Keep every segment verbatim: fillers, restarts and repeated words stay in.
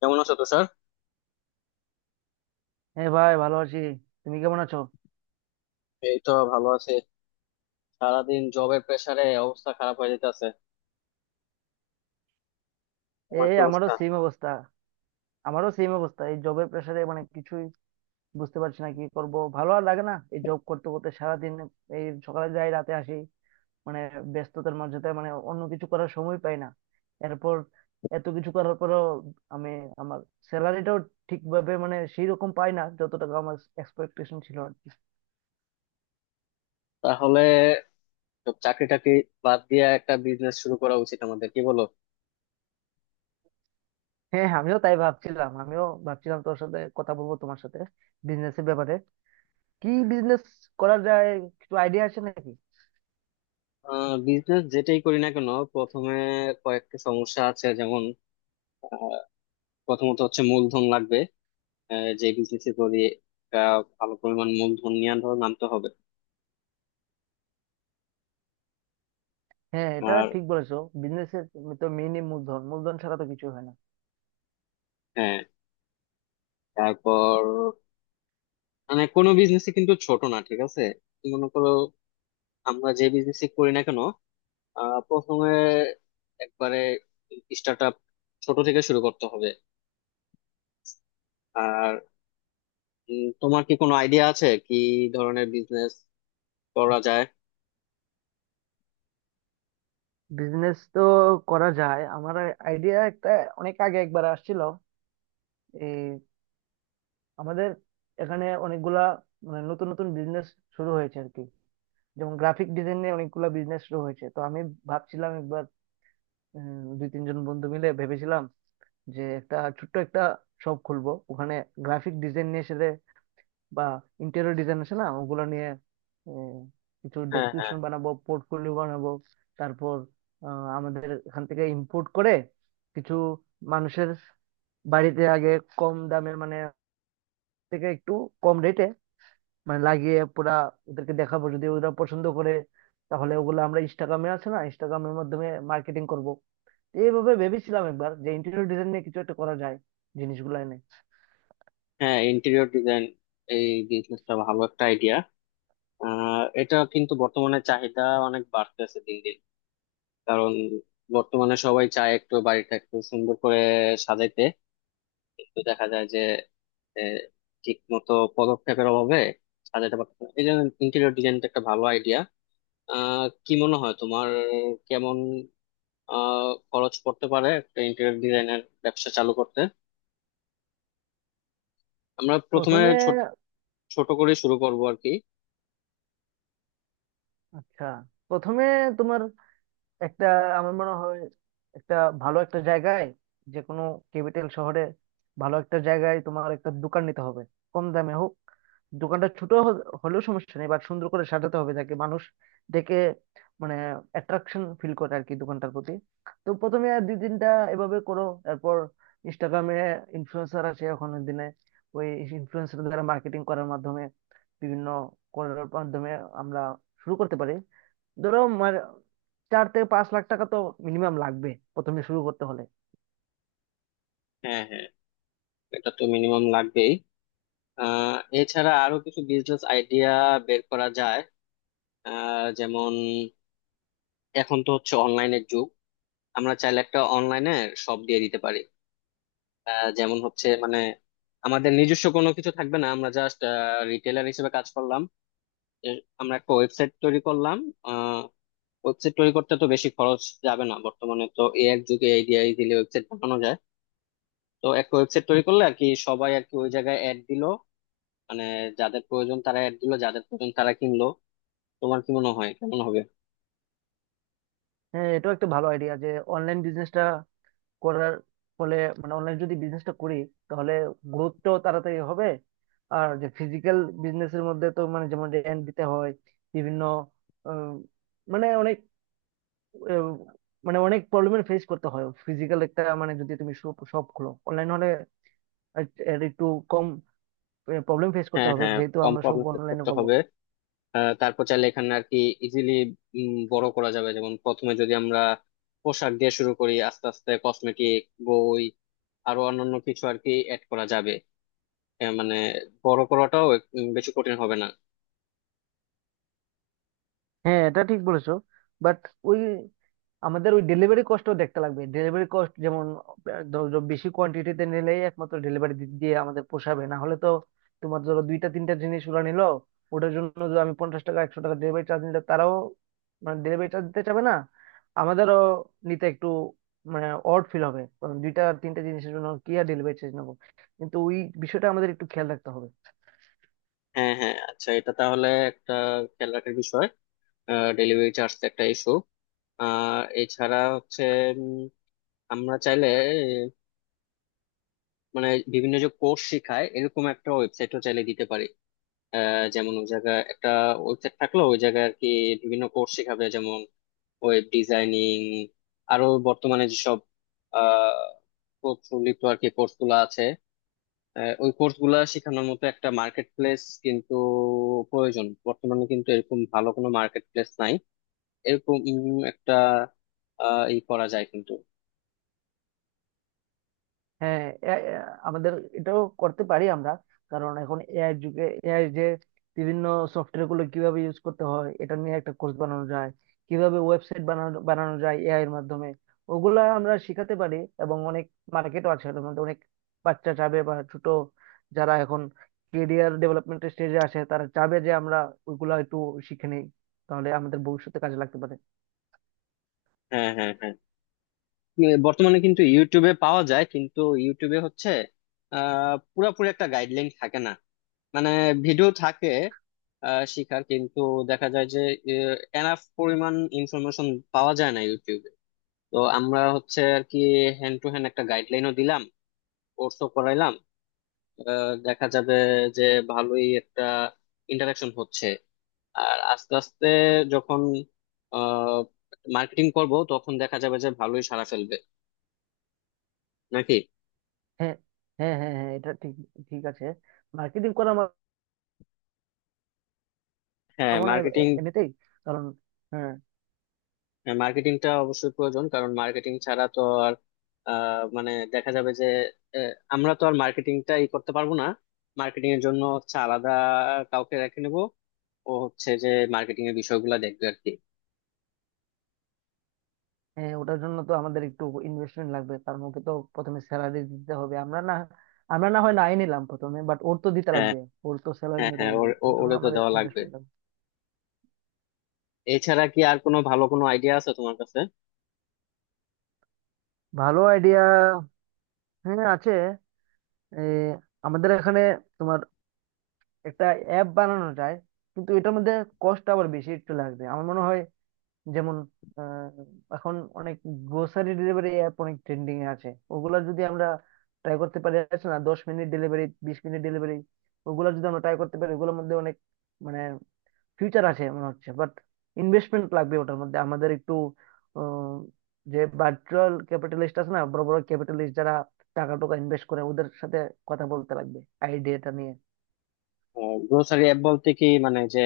কেমন আছো, তুষার? হ্যাঁ ভাই, ভালো আছি। তুমি কেমন আছো? এই তো ভালো আছি। সারাদিন জবের প্রেসারে অবস্থা খারাপ হয়ে যেতেছে। আমার এই, কি আমারও অবস্থা? সেম অবস্থা আমারও সেম অবস্থা। এই জবের প্রেশারে মানে কিছুই বুঝতে পারছি না কি করব। ভালো আর লাগে না এই জব করতে করতে সারাদিন। এই সকালে যাই রাতে আসি, মানে ব্যস্ততার মাঝে তো মানে অন্য কিছু করার সময় পাই না। এরপর এত কিছু করার পরেও আমি আমার স্যালারিটাও ঠিকভাবে মানে সেই রকম পাই না, যত টাকা আমার এক্সপেকটেশন ছিল আর কি। তাহলে সব চাকরি টাকরি বাদ দিয়ে একটা বিজনেস শুরু করা উচিত আমাদের, কি বলো? হ্যাঁ, আমিও তাই ভাবছিলাম। আমিও ভাবছিলাম তোর সাথে কথা বলবো, তোমার সাথে বিজনেসের ব্যাপারে। কি বিজনেস করা যায়? কিছু আইডিয়া আছে নাকি? বিজনেস যেটাই করি না কেন প্রথমে কয়েকটা সমস্যা আছে, যেমন আহ, প্রথমত হচ্ছে মূলধন লাগবে। আহ, যে বিজনেস করি একটা ভালো পরিমাণ মূলধন নিয়ে ধরো নামতে হবে। হ্যাঁ, এটা আর ঠিক বলেছো। বিজনেসের তো মেইনই মূলধন। মূলধন ছাড়া তো কিছু হয় না। হ্যাঁ, তারপর মানে কোনো বিজনেসই কিন্তু ছোট না, ঠিক আছে। মনে করো আমরা যে বিজনেস করি না কেন আহ প্রথমে একবারে স্টার্ট আপ ছোট থেকে শুরু করতে হবে। আর উম, তোমার কি কোনো আইডিয়া আছে, কি ধরনের বিজনেস করা যায়? বিজনেস তো করা যায়। আমার আইডিয়া একটা অনেক আগে একবার আসছিল। এই আমাদের এখানে অনেকগুলা মানে নতুন নতুন বিজনেস শুরু হয়েছে আর কি। যেমন গ্রাফিক ডিজাইন নিয়ে অনেকগুলা বিজনেস শুরু হয়েছে, তো আমি ভাবছিলাম একবার, উম, দুই তিনজন বন্ধু মিলে ভেবেছিলাম যে একটা ছোট্ট একটা শপ খুলবো, ওখানে গ্রাফিক ডিজাইন নিয়ে বা ইন্টেরিয়র ডিজাইন আছে না, ওগুলো নিয়ে আহ, কিছু হ্যাঁ, হ্যাঁ, ডেসক্রিপশন বানাবো, পোর্টফোলিও বানাবো। তারপর আহ, আমাদের এখান থেকে ইম্পোর্ট করে কিছু মানুষের বাড়িতে আগে কম দামে, মানে থেকে একটু কম রেটে মানে লাগিয়ে পুরা ওদেরকে দেখাবো। যদি ওরা পছন্দ করে, তাহলে ওগুলো আমরা ইনস্টাগ্রামে আছে না, ইনস্টাগ্রামের মাধ্যমে মার্কেটিং করব। এইভাবে ভেবেছিলাম একবার যে ইন্টেরিয়র ডিজাইন নিয়ে কিছু একটা করা যায়, জিনিসগুলো এনে। হ্যাঁ। ইন্টেরিয়র ডিজাইন, এই বিজনেসটা ভালো একটা আইডিয়া। আহ এটা কিন্তু বর্তমানে চাহিদা অনেক বাড়তেছে দিন দিন। কারণ বর্তমানে সবাই চায় একটু বাড়িটা একটু সুন্দর করে সাজাইতে, কিন্তু দেখা যায় যে ঠিক মতো পদক্ষেপের অভাবে সাজাতে পারতেছে না। এই জন্য ইন্টেরিয়র ডিজাইনটা একটা ভালো আইডিয়া। আহ কি মনে হয় তোমার, কেমন আহ খরচ পড়তে পারে একটা ইন্টেরিয়র ডিজাইনের ব্যবসা চালু করতে? আমরা প্রথমে প্রথমে। ছোট ছোট করে শুরু করব আর কি। আচ্ছা, প্রথমে তোমার একটা, আমার মনে হয় একটা ভালো একটা জায়গায়, যে কোনো ক্যাপিটাল শহরে ভালো একটা জায়গায় তোমার একটা দোকান নিতে হবে। কম দামে হোক, দোকানটা ছোট হ- হলেও সমস্যা নেই, বাট সুন্দর করে সাজাতে হবে যাতে মানুষ দেখে মানে অ্যাট্রাকশন ফিল করে আর কি দোকানটার প্রতি। তো প্রথমে আর দুই তিনটা এভাবে করো, তারপর ইনস্টাগ্রামে ইনফ্লুয়েন্সার আছে এখনের দিনে, ওই ইনফ্লুয়েন্সার দ্বারা মার্কেটিং করার মাধ্যমে, বিভিন্ন করার মাধ্যমে আমরা শুরু করতে পারি। ধরো মানে চার থেকে পাঁচ লাখ টাকা তো মিনিমাম লাগবে প্রথমে শুরু করতে হলে। হ্যাঁ, হ্যাঁ, এটা তো মিনিমাম লাগবেই। আহ এছাড়া আরো কিছু বিজনেস আইডিয়া বের করা যায়। আহ যেমন এখন তো হচ্ছে অনলাইনের যুগ, আমরা চাইলে একটা অনলাইনে শপ দিয়ে দিতে পারি। আহ যেমন হচ্ছে মানে আমাদের নিজস্ব কোনো কিছু থাকবে না, আমরা জাস্ট রিটেলার হিসেবে কাজ করলাম। এর- আমরা একটা ওয়েবসাইট তৈরি করলাম। ওয়েবসাইট তৈরি করতে তো বেশি খরচ যাবে না, বর্তমানে তো এ এক যুগে এই দিয়ে ইজিলি ওয়েবসাইট বানানো যায়। তো একটা ওয়েবসাইট তৈরি করলে আর কি সবাই আর কি ওই জায়গায় অ্যাড দিলো, মানে যাদের প্রয়োজন তারা অ্যাড দিলো, যাদের প্রয়োজন তারা কিনলো। তোমার কি মনে হয়, কেমন হবে? হ্যাঁ, এটাও একটা ভালো আইডিয়া যে অনলাইন বিজনেসটা করার ফলে, মানে অনলাইন যদি বিজনেসটা করি, তাহলে গ্রোথটাও তাড়াতাড়ি হবে। আর যে ফিজিক্যাল বিজনেসের মধ্যে তো মানে যেমন রেন্ট দিতে হয় বিভিন্ন, উম, মানে অনেক উম, মানে অনেক প্রবলেমের ফেস করতে হয় ফিজিক্যাল একটা, মানে যদি তুমি সব খোলো। অনলাইন হলে এর- এর একটু কম প্রবলেম ফেস করতে হ্যাঁ, হবে, হ্যাঁ। যেহেতু কম আমরা সব প্রবলেম অনলাইনে করতে করবো। হবে। আহ, তারপর চাইলে এখানে আর কি ইজিলি বড় করা যাবে। যেমন প্রথমে যদি আমরা পোশাক দিয়ে শুরু করি, আস্তে আস্তে কসমেটিক, বই, আরো অন্যান্য কিছু আর কি অ্যাড করা যাবে। এ মানে বড় করাটাও এক- উম, বেশি কঠিন হবে না। হ্যাঁ, এটা ঠিক বলেছো। বাট ওই, আমাদের ওই ডেলিভারি কস্ট দেখতে লাগবে। ডেলিভারি কস্ট যেমন, আহ, ধরো বেশি কোয়ান্টিটিতে নিলেই একমাত্র ডেলিভারি দিয়ে আমাদের পোষাবে, না হলে তো তোমার ধরো দুইটা তিনটা জিনিস ওরা নিলো, ওটার জন্য যদি আমি পঞ্চাশ টাকা একশো টাকা ডেলিভারি চার্জ নিলে তারাও মানে ডেলিভারি চার্জ দিতে চাবে না, আমাদেরও নিতে একটু মানে অড ফিল হবে, কারণ দুইটা তিনটা জিনিসের জন্য কি আর ডেলিভারি চার্জ নেবো। কিন্তু ওই বিষয়টা আমাদের একটু খেয়াল রাখতে হবে। হ্যাঁ, হ্যাঁ, আচ্ছা। এটা তাহলে একটা খেয়াল রাখার বিষয়, ডেলিভারি চার্জ একটা ইস্যু। আর এছাড়া হচ্ছে উম, আমরা চাইলে আহ, মানে বিভিন্ন যে কোর্স শেখায় এরকম একটা ওয়েবসাইটও চাইলে দিতে পারি। আহ, যেমন ওই জায়গায় একটা ওয়েবসাইট থাকলো, ওই জায়গায় আর কি বিভিন্ন কোর্স শেখাবে। যেমন ওয়েব ডিজাইনিং, আরো বর্তমানে যেসব আহ পোর্টফোলিও আর কি কোর্স গুলো আছে। আহ, ওই কোর্স গুলা শেখানোর মতো একটা মার্কেট প্লেস কিন্তু প্রয়োজন। বর্তমানে কিন্তু এরকম ভালো কোনো মার্কেট প্লেস নাই। এরকম উম, একটা আহ, ই করা যায় কিন্তু। হ্যাঁ, এ- এ- আমাদের এটাও করতে পারি আমরা। কারণ এখন এআই যুগে, এআই যে বিভিন্ন সফটওয়্যার গুলো কিভাবে ইউজ করতে হয়, এটা নিয়ে একটা কোর্স বানানো যায়। কিভাবে ওয়েবসাইট বানানো বানানো যায় এআই এর মাধ্যমে, ওগুলা আমরা শিখাতে পারি। এবং অনেক মার্কেটও আছে এটার মধ্যে। অনেক বাচ্চা চাবে বা ছোট, যারা এখন কেরিয়ার ডেভেলপমেন্টের স্টেজে আসে, তারা চাবে যে আমরা ওইগুলা একটু শিখে নেই, তাহলে আমাদের ভবিষ্যতে কাজে লাগতে পারে। হ্যাঁ, হ্যাঁ, হ্যাঁ। এ, বর্তমানে কিন্তু ইউটিউবে পাওয়া যায়, কিন্তু ইউটিউবে হচ্ছে আহ পুরাপুরি একটা গাইডলাইন থাকে না। মানে ভিডিও থাকে আহ শিখার, কিন্তু দেখা যায় যে এনাফ পরিমাণ ইনফরমেশন পাওয়া যায় না ইউটিউবে। তো আমরা হচ্ছে আর কি হ্যান্ড টু হ্যান্ড একটা গাইডলাইনও দিলাম, কোর্সও করাইলাম। আহ, দেখা যাবে যে ভালোই একটা ইন্টারাকশন হচ্ছে। আর আস্তে আস্তে যখন মার্কেটিং করব তখন দেখা যাবে যে ভালোই সাড়া ফেলবে নাকি। হ্যাঁ, হ্যাঁ, হ্যাঁ, হ্যাঁ, এটা ঠিক। ঠিক আছে। মার্কেটিং করা হ্যাঁ, পারবো না এ- এ- মার্কেটিং এমনিতেই, কারণ হ্যাঁ। মার্কেটিংটা অবশ্যই প্রয়োজন, কারণ মার্কেটিং ছাড়া তো আর আহ, মানে দেখা যাবে যে আহ, আমরা তো আর মার্কেটিংটা ই করতে পারবো না। মার্কেটিং এর জন্য হচ্ছে আলাদা কাউকে রেখে নেবো। ও হচ্ছে যে মার্কেটিং এর বিষয়গুলো দেখবে আর কি। হ্যাঁ, ওটার জন্য তো আমাদের একটু ইনভেস্টমেন্ট লাগবে, কারণ ওকে তো প্রথমে স্যালারি দিতে হবে। আমরা না আমরা না হয় নাই নিলাম প্রথমে, বাট ওর তো দিতে হ্যাঁ, লাগবে। ওর তো স্যালারি হ্যাঁ, নিতে হ্যাঁ। লাগবে, ওর- ওর ও- জন্য ওরে তো আমাদের দেওয়া লাগবে। ইনভেস্টমেন্ট লাগবে। এছাড়া কি আর কোনো ভালো কোনো আইডিয়া আছে তোমার কাছে? ভালো আইডিয়া? হ্যাঁ, আছে। এ, আমাদের এখানে তোমার একটা অ্যাপ বানানো যায়, কিন্তু এটার মধ্যে কষ্ট আবার বেশি একটু লাগবে আমার মনে হয়। যেমন আহ, এখন অনেক গ্রোসারি ডেলিভারি অ্যাপ অনেক ট্রেন্ডিং এ আছে। ওগুলা যদি আমরা ট্রাই করতে পারি, আছে না, দশ মিনিট ডেলিভারি, বিশ মিনিট ডেলিভারি, ওগুলা যদি আমরা ট্রাই করতে পারি, ওগুলোর মধ্যে অনেক মানে ফিউচার আছে মনে হচ্ছে। বাট ইনভেস্টমেন্ট লাগবে ওটার মধ্যে আমাদের একটু। আহ, যে ভার্চুয়াল ক্যাপিটালিস্ট আছে না, বড় বড় ক্যাপিটালিস্ট যারা টাকা টাকা ইনভেস্ট করে, ওদের সাথে কথা বলতে লাগবে আইডিয়াটা নিয়ে। গ্রোসারি অ্যাপ বলতে কি, মানে যে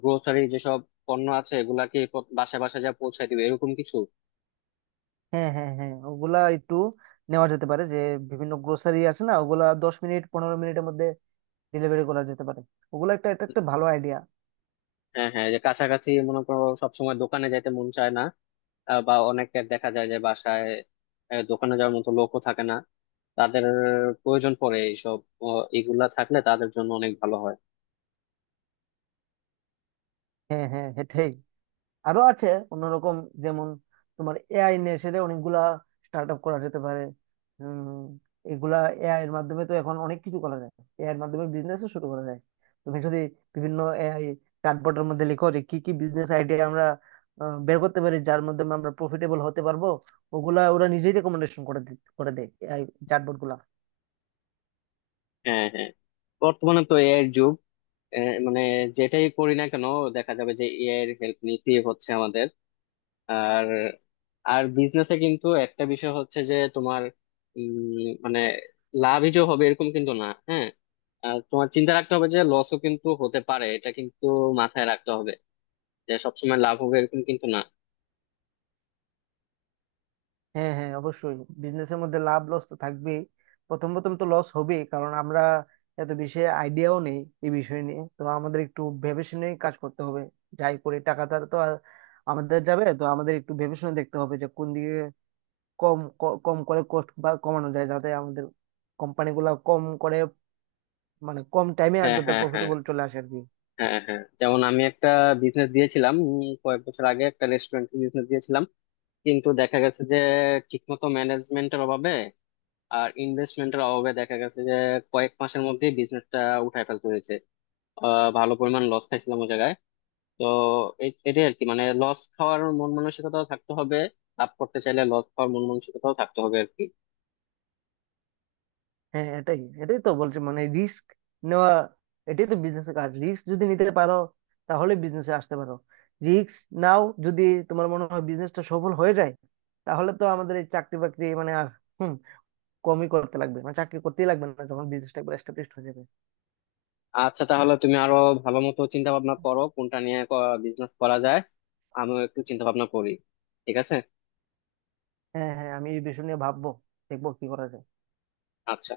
গ্রোসারি যেসব পণ্য আছে এগুলা কি প- বাসায় বাসায় যা পৌঁছায় দিবে এরকম কিছু? হ্যাঁ, হ্যাঁ, হ্যাঁ, ওগুলা একটু নেওয়া যেতে পারে, যে বিভিন্ন গ্রোসারি আছে না, ওগুলা দশ মিনিট পনেরো মিনিটের মধ্যে ডেলিভারি করা যেতে পারে। ওগুলো একটা, এটা একটা ভালো আইডিয়া। হ্যাঁ, হ্যাঁ। যে কাছাকাছি মনে করো সবসময় দোকানে যাইতে মন চায় না। আহ, বা অনেকের দেখা যায় যে বাসায় আহ, দোকানে যাওয়ার মতো লোকও থাকে না। তাদের প্রয়োজন পড়ে এইসব। ও, এগুলা থাকলে তাদের জন্য অনেক ভালো হয়। হ্যাঁ, হ্যাঁ, সেটাই। আরো আছে অন্যরকম। যেমন তোমার এআই নিয়ে এসে অনেকগুলা স্টার্ট আপ করা যেতে পারে। উম এগুলা এআই এর মাধ্যমে তো এখন অনেক কিছু করা যায়, এআই এর মাধ্যমে বিজনেসও শুরু করা যায়। তুমি যদি বিভিন্ন এআই চ্যাটবটের মধ্যে লিখো যে কি কি বিজনেস আইডিয়া আমরা আহ, বের করতে পারি, যার মাধ্যমে আমরা প্রফিটেবল হতে পারবো, ওগুলা ওরা নিজেই রেকমেন্ডেশন করে দি- করে দেয়, এআই চ্যাটবট। হ্যাঁ, হ্যাঁ। বর্তমানে তো এআই এর যুগ। আহ, মানে যেটাই করি না কেন দেখা যাবে যে এআই এর হেল্প নিতে হচ্ছে আমাদের। আর আর বিজনেসে কিন্তু একটা বিষয় হচ্ছে যে তোমার উম, মানে লাভই যে হবে এরকম কিন্তু না, হ্যাঁ। আর তোমার চিন্তা রাখতে হবে যে লসও কিন্তু হতে পারে, এটা কিন্তু মাথায় রাখতে হবে, যে সবসময় লাভ হবে এরকম কিন্তু না। হ্যাঁ, হ্যাঁ, অবশ্যই। বিজনেসের মধ্যে লাভ লস তো থাকবেই। প্রথম প্রথম তো লস হবেই, কারণ আমরা এত বেশি আইডিয়াও নেই। এই বিষয় নিয়ে তো আমাদের একটু ভেবে শুনে কাজ করতে হবে। যাই করে টাকাটা তো আর আমাদের যাবে, তো আমাদের একটু ভেবে শুনে দেখতে হবে যে কোন দিকে কম ক- কম করে কষ্ট বা কমানো যায়, যাতে আমাদের কোম্পানিগুলো কম করে, মানে কম টাইমে আর হ্যাঁ, যাতে হ্যাঁ, হ্যাঁ, প্রফিটেবল চলে আসে আর কি। হ্যাঁ, হ্যাঁ। যেমন আমি একটা বিজনেস দিয়েছিলাম উম, কয়েক বছর আগে একটা রেস্টুরেন্ট বিজনেস দিয়েছিলাম, কিন্তু দেখা গেছে যে ঠিকমতো ম্যানেজমেন্টের অভাবে আর ইনভেস্টমেন্টের অভাবে দেখা গেছে যে কয়েক মাসের মধ্যেই বিজনেসটা উঠায় ফেলতে হয়েছে। আহ ভালো পরিমাণ লস খাইছিলাম ওই জায়গায়। তো এ- এটাই আর কি মানে লস খাওয়ার মন মানসিকতাও থাকতে হবে। লাভ করতে চাইলে লস খাওয়ার মন মানসিকতাও থাকতে হবে আর কি। হ্যাঁ, এটাই এটাই তো বলছি, মানে রিস্ক নেওয়া এটাই তো বিজনেসের কাজ। রিস্ক যদি নিতে পারো, তাহলে বিজনেসে আসতে পারো। রিস্ক নাও, যদি তোমার মনে হয় বিজনেসটা সফল হয়ে যায়, তাহলে তো আমাদের এই চাকরি বাকরি মানে আর, হুম, কমই করতে লাগবে, মানে চাকরি করতেই লাগবে না যখন বিজনেসটা একবার এস্টাবলিশ হয়ে যাবে। আচ্ছা, তাহলে তুমি আরো ভালো মতো চিন্তা ভাবনা করো কোনটা নিয়ে বিজনেস করা যায়। আমিও একটু চিন্তা ভাবনা করি, ঠিক আছে? হ্যাঁ, হ্যাঁ, আমি এই বিষয় নিয়ে ভাববো, দেখবো কি করা যায়। আচ্ছা।